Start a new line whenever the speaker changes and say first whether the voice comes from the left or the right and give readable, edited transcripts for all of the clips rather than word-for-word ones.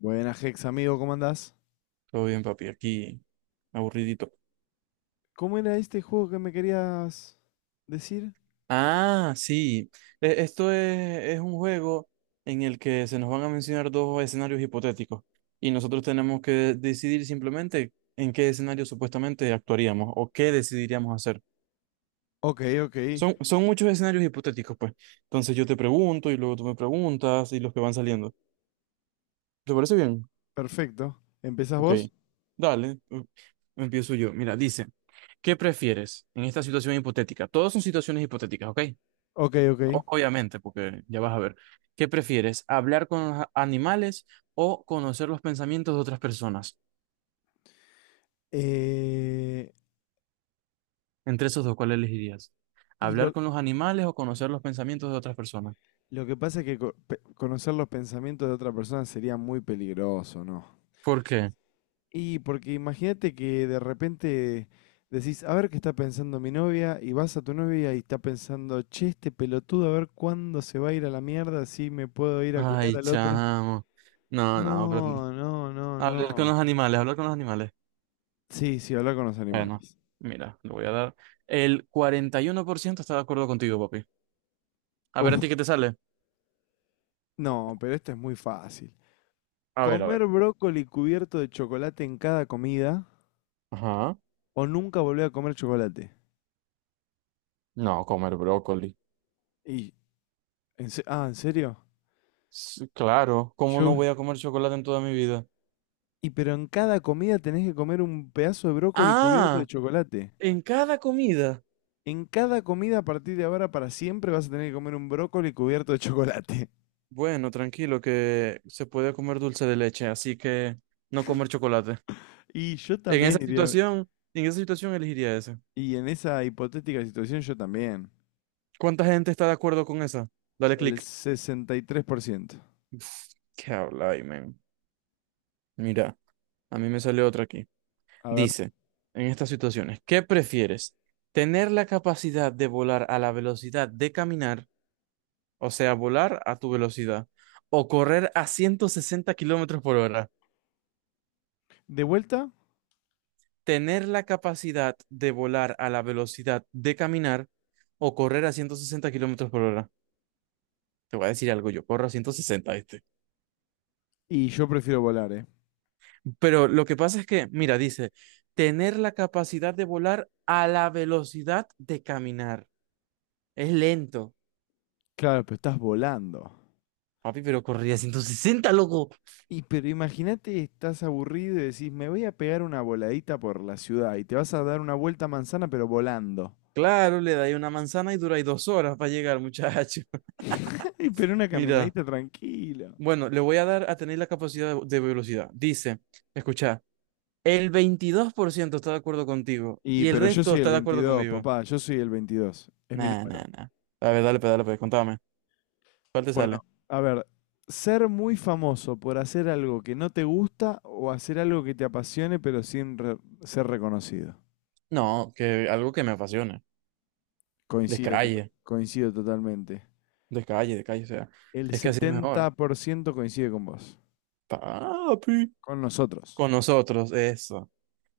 left: Buenas, Hex, amigo, ¿cómo andás?
right: Todo bien, papi, aquí aburridito.
left: ¿Cómo era este juego que me querías decir?
right: Ah, sí. Esto es un juego en el que se nos van a mencionar dos escenarios hipotéticos y nosotros tenemos que decidir simplemente en qué escenario supuestamente actuaríamos o qué decidiríamos hacer.
left: Ok, ok,
right: Son muchos escenarios hipotéticos, pues. Entonces yo te pregunto y luego tú me preguntas y los que van saliendo. ¿Te parece bien?
left: perfecto. ¿Empezás
right: Ok.
left: vos?
right: Dale. Empiezo yo. Mira, dice, ¿qué prefieres en esta situación hipotética? Todas son situaciones hipotéticas, ¿ok?
left: Ok, ok.
right: Obviamente, porque ya vas a ver. ¿Qué prefieres? ¿Hablar con los animales o conocer los pensamientos de otras personas?
left: Eh,
right: Entre esos dos, ¿cuál elegirías?
left: y
right: ¿Hablar
left: lo,
right: con los animales o conocer los pensamientos de otras personas?
left: lo que pasa es que conocer los pensamientos de otra persona sería muy peligroso, ¿no?
right: ¿Por qué?
left: Y porque imagínate que de repente decís, a ver qué está pensando mi novia, y vas a tu novia y está pensando, che, este pelotudo, a ver cuándo se va a ir a la mierda, si me puedo ir a culiar
right: Ay,
left: al otro.
right: chamo. No, no, pero
left: No, no, no,
right: hablar con
left: no.
right: los animales, hablar con los animales.
left: Sí, sí, habla con los
right: Bueno,
left: animales.
right: mira, le voy a dar. El 41% está de acuerdo contigo, papi. A ver, ¿a
left: Uf,
right: ti qué te sale?
left: no, pero esto es muy fácil.
right: A ver, a
left: Comer
right: ver.
left: brócoli cubierto de chocolate en cada comida
right: Ajá.
left: o nunca volver a comer chocolate.
right: No, comer brócoli.
left: Y, ah, ¿en serio?
right: Claro, ¿cómo no
left: Yo,
right: voy a comer chocolate en toda mi vida?
left: y pero en cada comida tenés que comer un pedazo de brócoli cubierto
right: Ah,
left: de chocolate.
right: en cada comida.
left: En cada comida a partir de ahora para siempre vas a tener que comer un brócoli cubierto de chocolate.
right: Bueno, tranquilo, que se puede comer dulce de leche, así que no comer chocolate.
left: Y yo también iría,
right: En esa situación elegiría ese.
left: y en esa hipotética situación yo también.
right: ¿Cuánta gente está de acuerdo con esa? Dale
left: El
right: clic.
left: 63%.
right: Uf, ¿qué habláis, men? Mira, a mí me sale otra aquí.
left: A ver,
right: Dice, en estas situaciones, ¿qué prefieres? ¿Tener la capacidad de volar a la velocidad de caminar, o sea, volar a tu velocidad, o correr a 160 kilómetros por hora?
left: de vuelta.
right: Tener la capacidad de volar a la velocidad de caminar o correr a 160 kilómetros por hora. Te voy a decir algo, yo corro a 160.
left: Y yo prefiero volar, ¿eh?
right: Pero lo que pasa es que, mira, dice, tener la capacidad de volar a la velocidad de caminar. Es lento.
left: Claro, pero estás volando.
right: Papi, pero corría a 160 loco.
left: Y pero imagínate, estás aburrido y decís, me voy a pegar una voladita por la ciudad y te vas a dar una vuelta a manzana, pero volando.
right: Claro, le da ahí una manzana y dura ahí 2 horas para llegar, muchacho.
left: Y pero una
right: Mira,
left: caminadita tranquilo.
right: bueno, le voy a dar a tener la capacidad de velocidad. Dice, escucha, el 22% está de acuerdo contigo
left: Y
right: y el
left: pero yo
right: resto
left: soy el
right: está de acuerdo
left: 22,
right: conmigo.
left: papá, yo soy el 22. Es mi
right: Nah,
left: número.
right: nah, nah. A ver, dale, pues, contame. ¿Cuál te sale?
left: Bueno, a ver, ser muy famoso por hacer algo que no te gusta o hacer algo que te apasione, pero sin ser reconocido.
right: No, que algo que me apasione.
left: Coincido,
right: Descalle,
left: coincido totalmente.
right: descalle, descalle, o sea,
left: El
right: es que así es
left: setenta
right: mejor.
left: por ciento coincide con vos.
right: Papi.
left: Con nosotros.
right: Con nosotros, eso.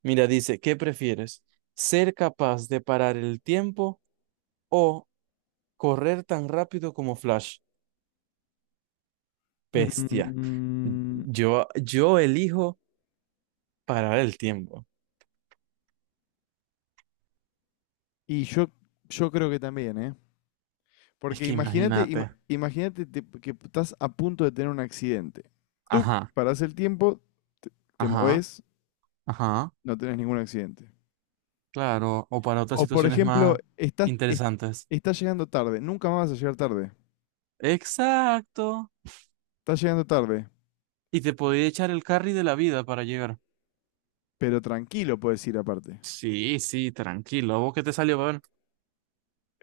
right: Mira, dice, ¿qué prefieres? ¿Ser capaz de parar el tiempo o correr tan rápido como Flash? Bestia.
left: Mm,
right: Yo elijo parar el tiempo.
left: y yo creo que también, ¿eh?
right: Es
left: Porque
right: que
left: imagínate, ima-
right: imagínate.
left: imagínate te- que estás a punto de tener un accidente. Tú
right: Ajá,
left: parás el tiempo, te, te
right: ajá.
left: movés,
right: Ajá,
left: no tenés ningún accidente.
right: claro, o para otras
left: O por
right: situaciones
left: ejemplo,
right: más interesantes.
left: estás llegando tarde, nunca más vas a llegar tarde.
right: Exacto.
left: Estás llegando tarde,
right: Y te podía echar el carry de la vida para llegar.
left: pero tranquilo puedes ir aparte.
right: Sí, sí, tranquilo. ¿A vos qué te salió? A ver,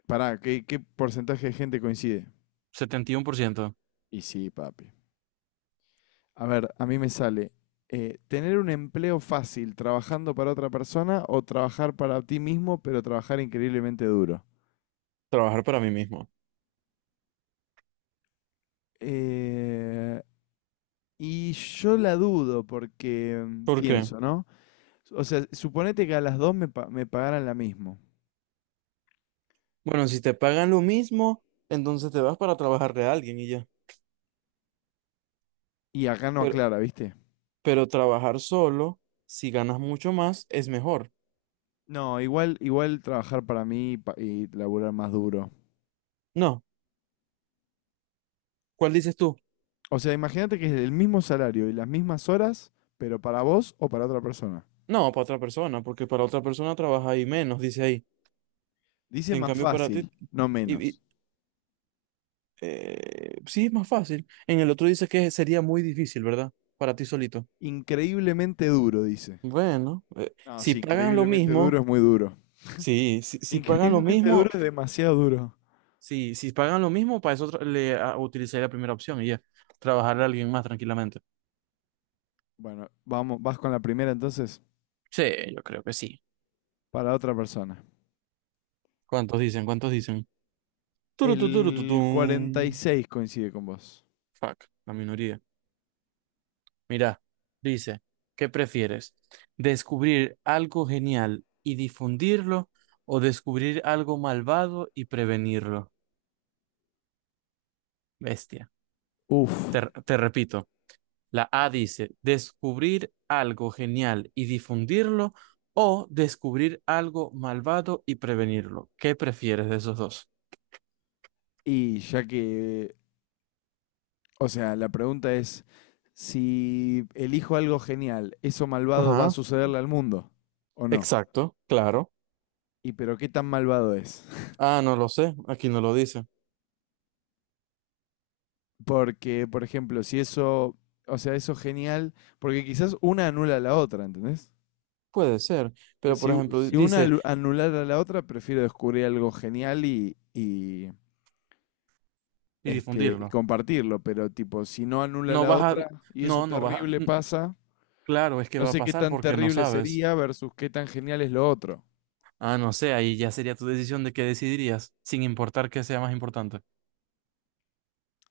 left: Pará, ¿qué porcentaje de gente coincide?
right: 71%.
left: Y sí, papi. A ver, a mí me sale tener un empleo fácil trabajando para otra persona o trabajar para ti mismo, pero trabajar increíblemente duro.
right: Trabajar para mí mismo.
left: Eh, y yo la dudo porque
right: ¿Por qué?
left: pienso, ¿no? O sea, suponete que a las dos me pagaran la mismo.
right: Bueno, si te pagan lo mismo, entonces te vas para trabajar de alguien y ya.
left: Y acá no
right: Pero,
left: aclara, ¿viste?
right: pero trabajar solo, si ganas mucho más, es mejor.
left: No, igual trabajar para mí y laburar más duro.
right: No, ¿cuál dices tú?
left: O sea, imagínate que es el mismo salario y las mismas horas, pero para vos o para otra persona.
right: No, para otra persona, porque para otra persona trabaja ahí menos, dice ahí.
left: Dice
right: En
left: más
right: cambio, para ti,
left: fácil, no
right: y
left: menos.
right: Sí, es más fácil. En el otro dice que sería muy difícil, ¿verdad? Para ti solito.
left: Increíblemente duro, dice.
right: Bueno,
left: No,
right: si
left: sí,
right: pagan lo
left: increíblemente duro
right: mismo,
left: es muy duro.
right: sí, si pagan lo
left: Increíblemente
right: mismo,
left: duro es demasiado duro.
right: sí, si pagan lo mismo, para eso utilizaría la primera opción y ya, trabajar a alguien más tranquilamente.
left: Bueno, vamos, vas con la primera entonces
right: Sí, yo creo que sí.
left: para otra persona.
right: ¿Cuántos dicen? ¿Cuántos dicen? Turu, tu,
left: El cuarenta y
right: tum.
left: seis coincide con vos.
right: Fuck, la minoría. Mira, dice, ¿qué prefieres? ¿Descubrir algo genial y difundirlo o descubrir algo malvado y prevenirlo? Bestia.
left: Uf.
right: Te, te repito, la A dice, descubrir algo genial y difundirlo o descubrir algo malvado y prevenirlo. ¿Qué prefieres de esos dos?
left: Y ya que, o sea, la pregunta es, si elijo algo genial, ¿eso malvado va a
right: Ajá,
left: sucederle al mundo o no?
right: exacto, claro.
left: ¿Y pero qué tan malvado es?
right: Ah, no lo sé, aquí no lo dice.
left: Porque, por ejemplo, si eso, o sea, eso genial, porque quizás una anula a la otra, ¿entendés?
right: Puede ser,
left: Pues
right: pero por
left: Si,
right: ejemplo,
left: si una
right: dice,
left: anulara a la otra, prefiero descubrir algo genial y, y,
right: y
left: este, y
right: difundirlo.
left: compartirlo, pero tipo, si no anula
right: No
left: la
right: vas a,
left: otra y eso
right: no, no vas a.
left: terrible pasa,
right: Claro, es que
left: no
right: va a
left: sé qué
right: pasar
left: tan
right: porque no
left: terrible
right: sabes.
left: sería versus qué tan genial es lo otro.
right: Ah, no sé, ahí ya sería tu decisión de qué decidirías, sin importar qué sea más importante.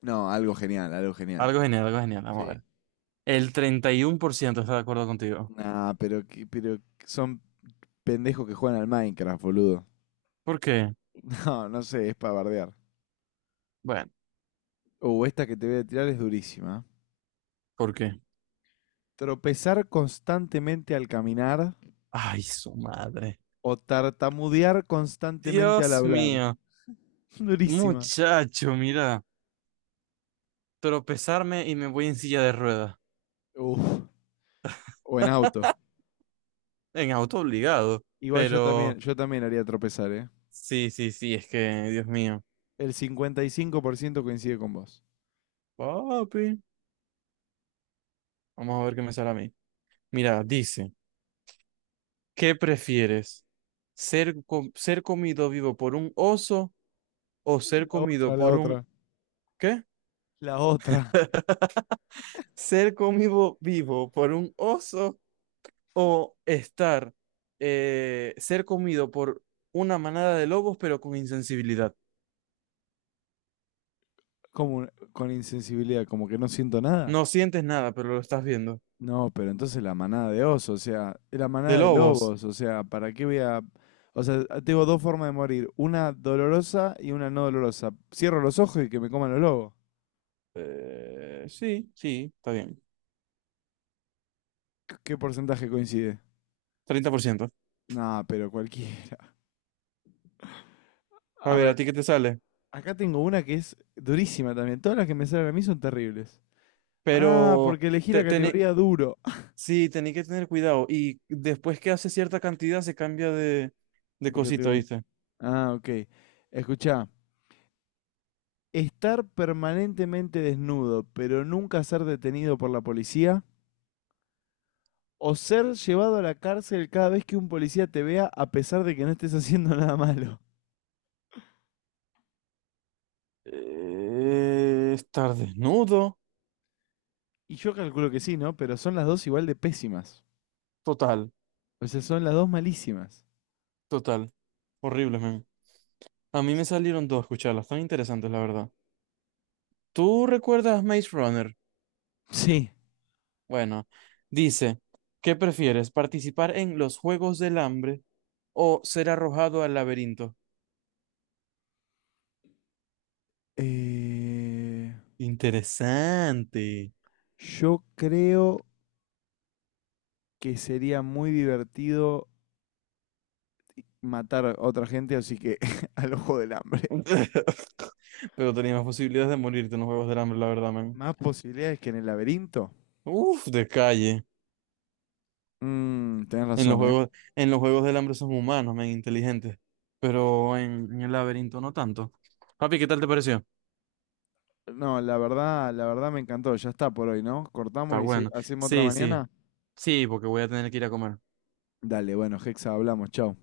left: No, algo genial, algo genial.
right: Algo genial, vamos a
left: Sí.
right: ver. El 31% está de acuerdo contigo.
left: Nah, pero son pendejos que juegan al Minecraft, boludo.
right: ¿Por qué?
left: No, no sé, es para bardear.
right: Bueno,
left: Esta que te voy a tirar es durísima.
right: ¿por qué?
left: Tropezar constantemente al caminar
right: Ay, su madre.
left: o tartamudear constantemente al
right: Dios
left: hablar.
right: mío,
left: Durísima.
right: muchacho, mira, tropezarme y me voy en silla de ruedas,
left: Uf. O en auto.
right: en auto obligado,
left: Igual
right: pero
left: yo también haría tropezar, ¿eh?
right: sí, sí, sí, es que, Dios mío.
left: El 55% coincide con vos.
right: Papi, vamos a ver qué me sale a mí. Mira, dice. ¿Qué prefieres? ¿Ser comido vivo por un oso o ser
left: La
right: comido
left: otra, la
right: por un...
left: otra.
right: ¿Qué?
left: La otra.
right: ¿Ser comido vivo por un oso o ser comido por una manada de lobos pero con insensibilidad?
left: Como con insensibilidad, como que no siento nada.
right: No sientes nada, pero lo estás viendo.
left: No, pero entonces la manada de osos, o sea, la
right: ¿De
left: manada de
right: lobos?
left: lobos, o sea, ¿para qué voy a...? O sea, tengo dos formas de morir, una dolorosa y una no dolorosa. Cierro los ojos y que me coman los lobos.
right: Sí, sí, está bien.
left: ¿Qué porcentaje coincide?
right: 30%.
left: No, pero cualquiera.
right: A
left: A
right: ver, ¿a
left: ver,
right: ti qué te sale?
left: acá tengo una que es durísima también. Todas las que me salen a mí son terribles. Ah,
right: Pero...
left: porque elegí
right: Te,
left: la
right: tené-
left: categoría duro.
right: Sí, tenés que tener cuidado. Y después que hace cierta cantidad se cambia de, de
left: De
right: cosita,
left: categoría.
right: ¿viste?
left: Ah, ok. Escuchá. Estar permanentemente desnudo, pero nunca ser detenido por la policía. O ser llevado a la cárcel cada vez que un policía te vea a pesar de que no estés haciendo nada malo.
right: Estar desnudo.
left: Y yo calculo que sí, ¿no? Pero son las dos igual de pésimas.
right: Total,
left: O sea, son las dos malísimas.
right: total. Horrible, man. A mí me salieron dos, escucharlas, tan interesantes, la verdad. ¿Tú recuerdas Maze Runner?
left: Sí.
right: Bueno, dice, ¿qué prefieres? ¿Participar en los Juegos del Hambre o ser arrojado al laberinto?
left: Eh,
right: Interesante.
left: yo creo que sería muy divertido matar a otra gente, así que al ojo del hambre.
right: Pero tenías más posibilidades de morirte en los Juegos del Hambre, la verdad, man.
left: Más posibilidades que en el laberinto.
right: Uf, de calle.
left: Tenés
right: En los
left: razón, ¿eh?
right: juegos, en los Juegos del Hambre son humanos, men, inteligentes. Pero en el laberinto no tanto. Papi, ¿qué tal te pareció?
left: No, la verdad me encantó. Ya está por hoy, ¿no?
right: Está
left: Cortamos y
right: bueno.
left: hacemos otra
right: Sí, sí.
left: mañana.
right: Sí, porque voy a tener que ir a comer.
left: Dale, bueno, Hexa, hablamos, chao.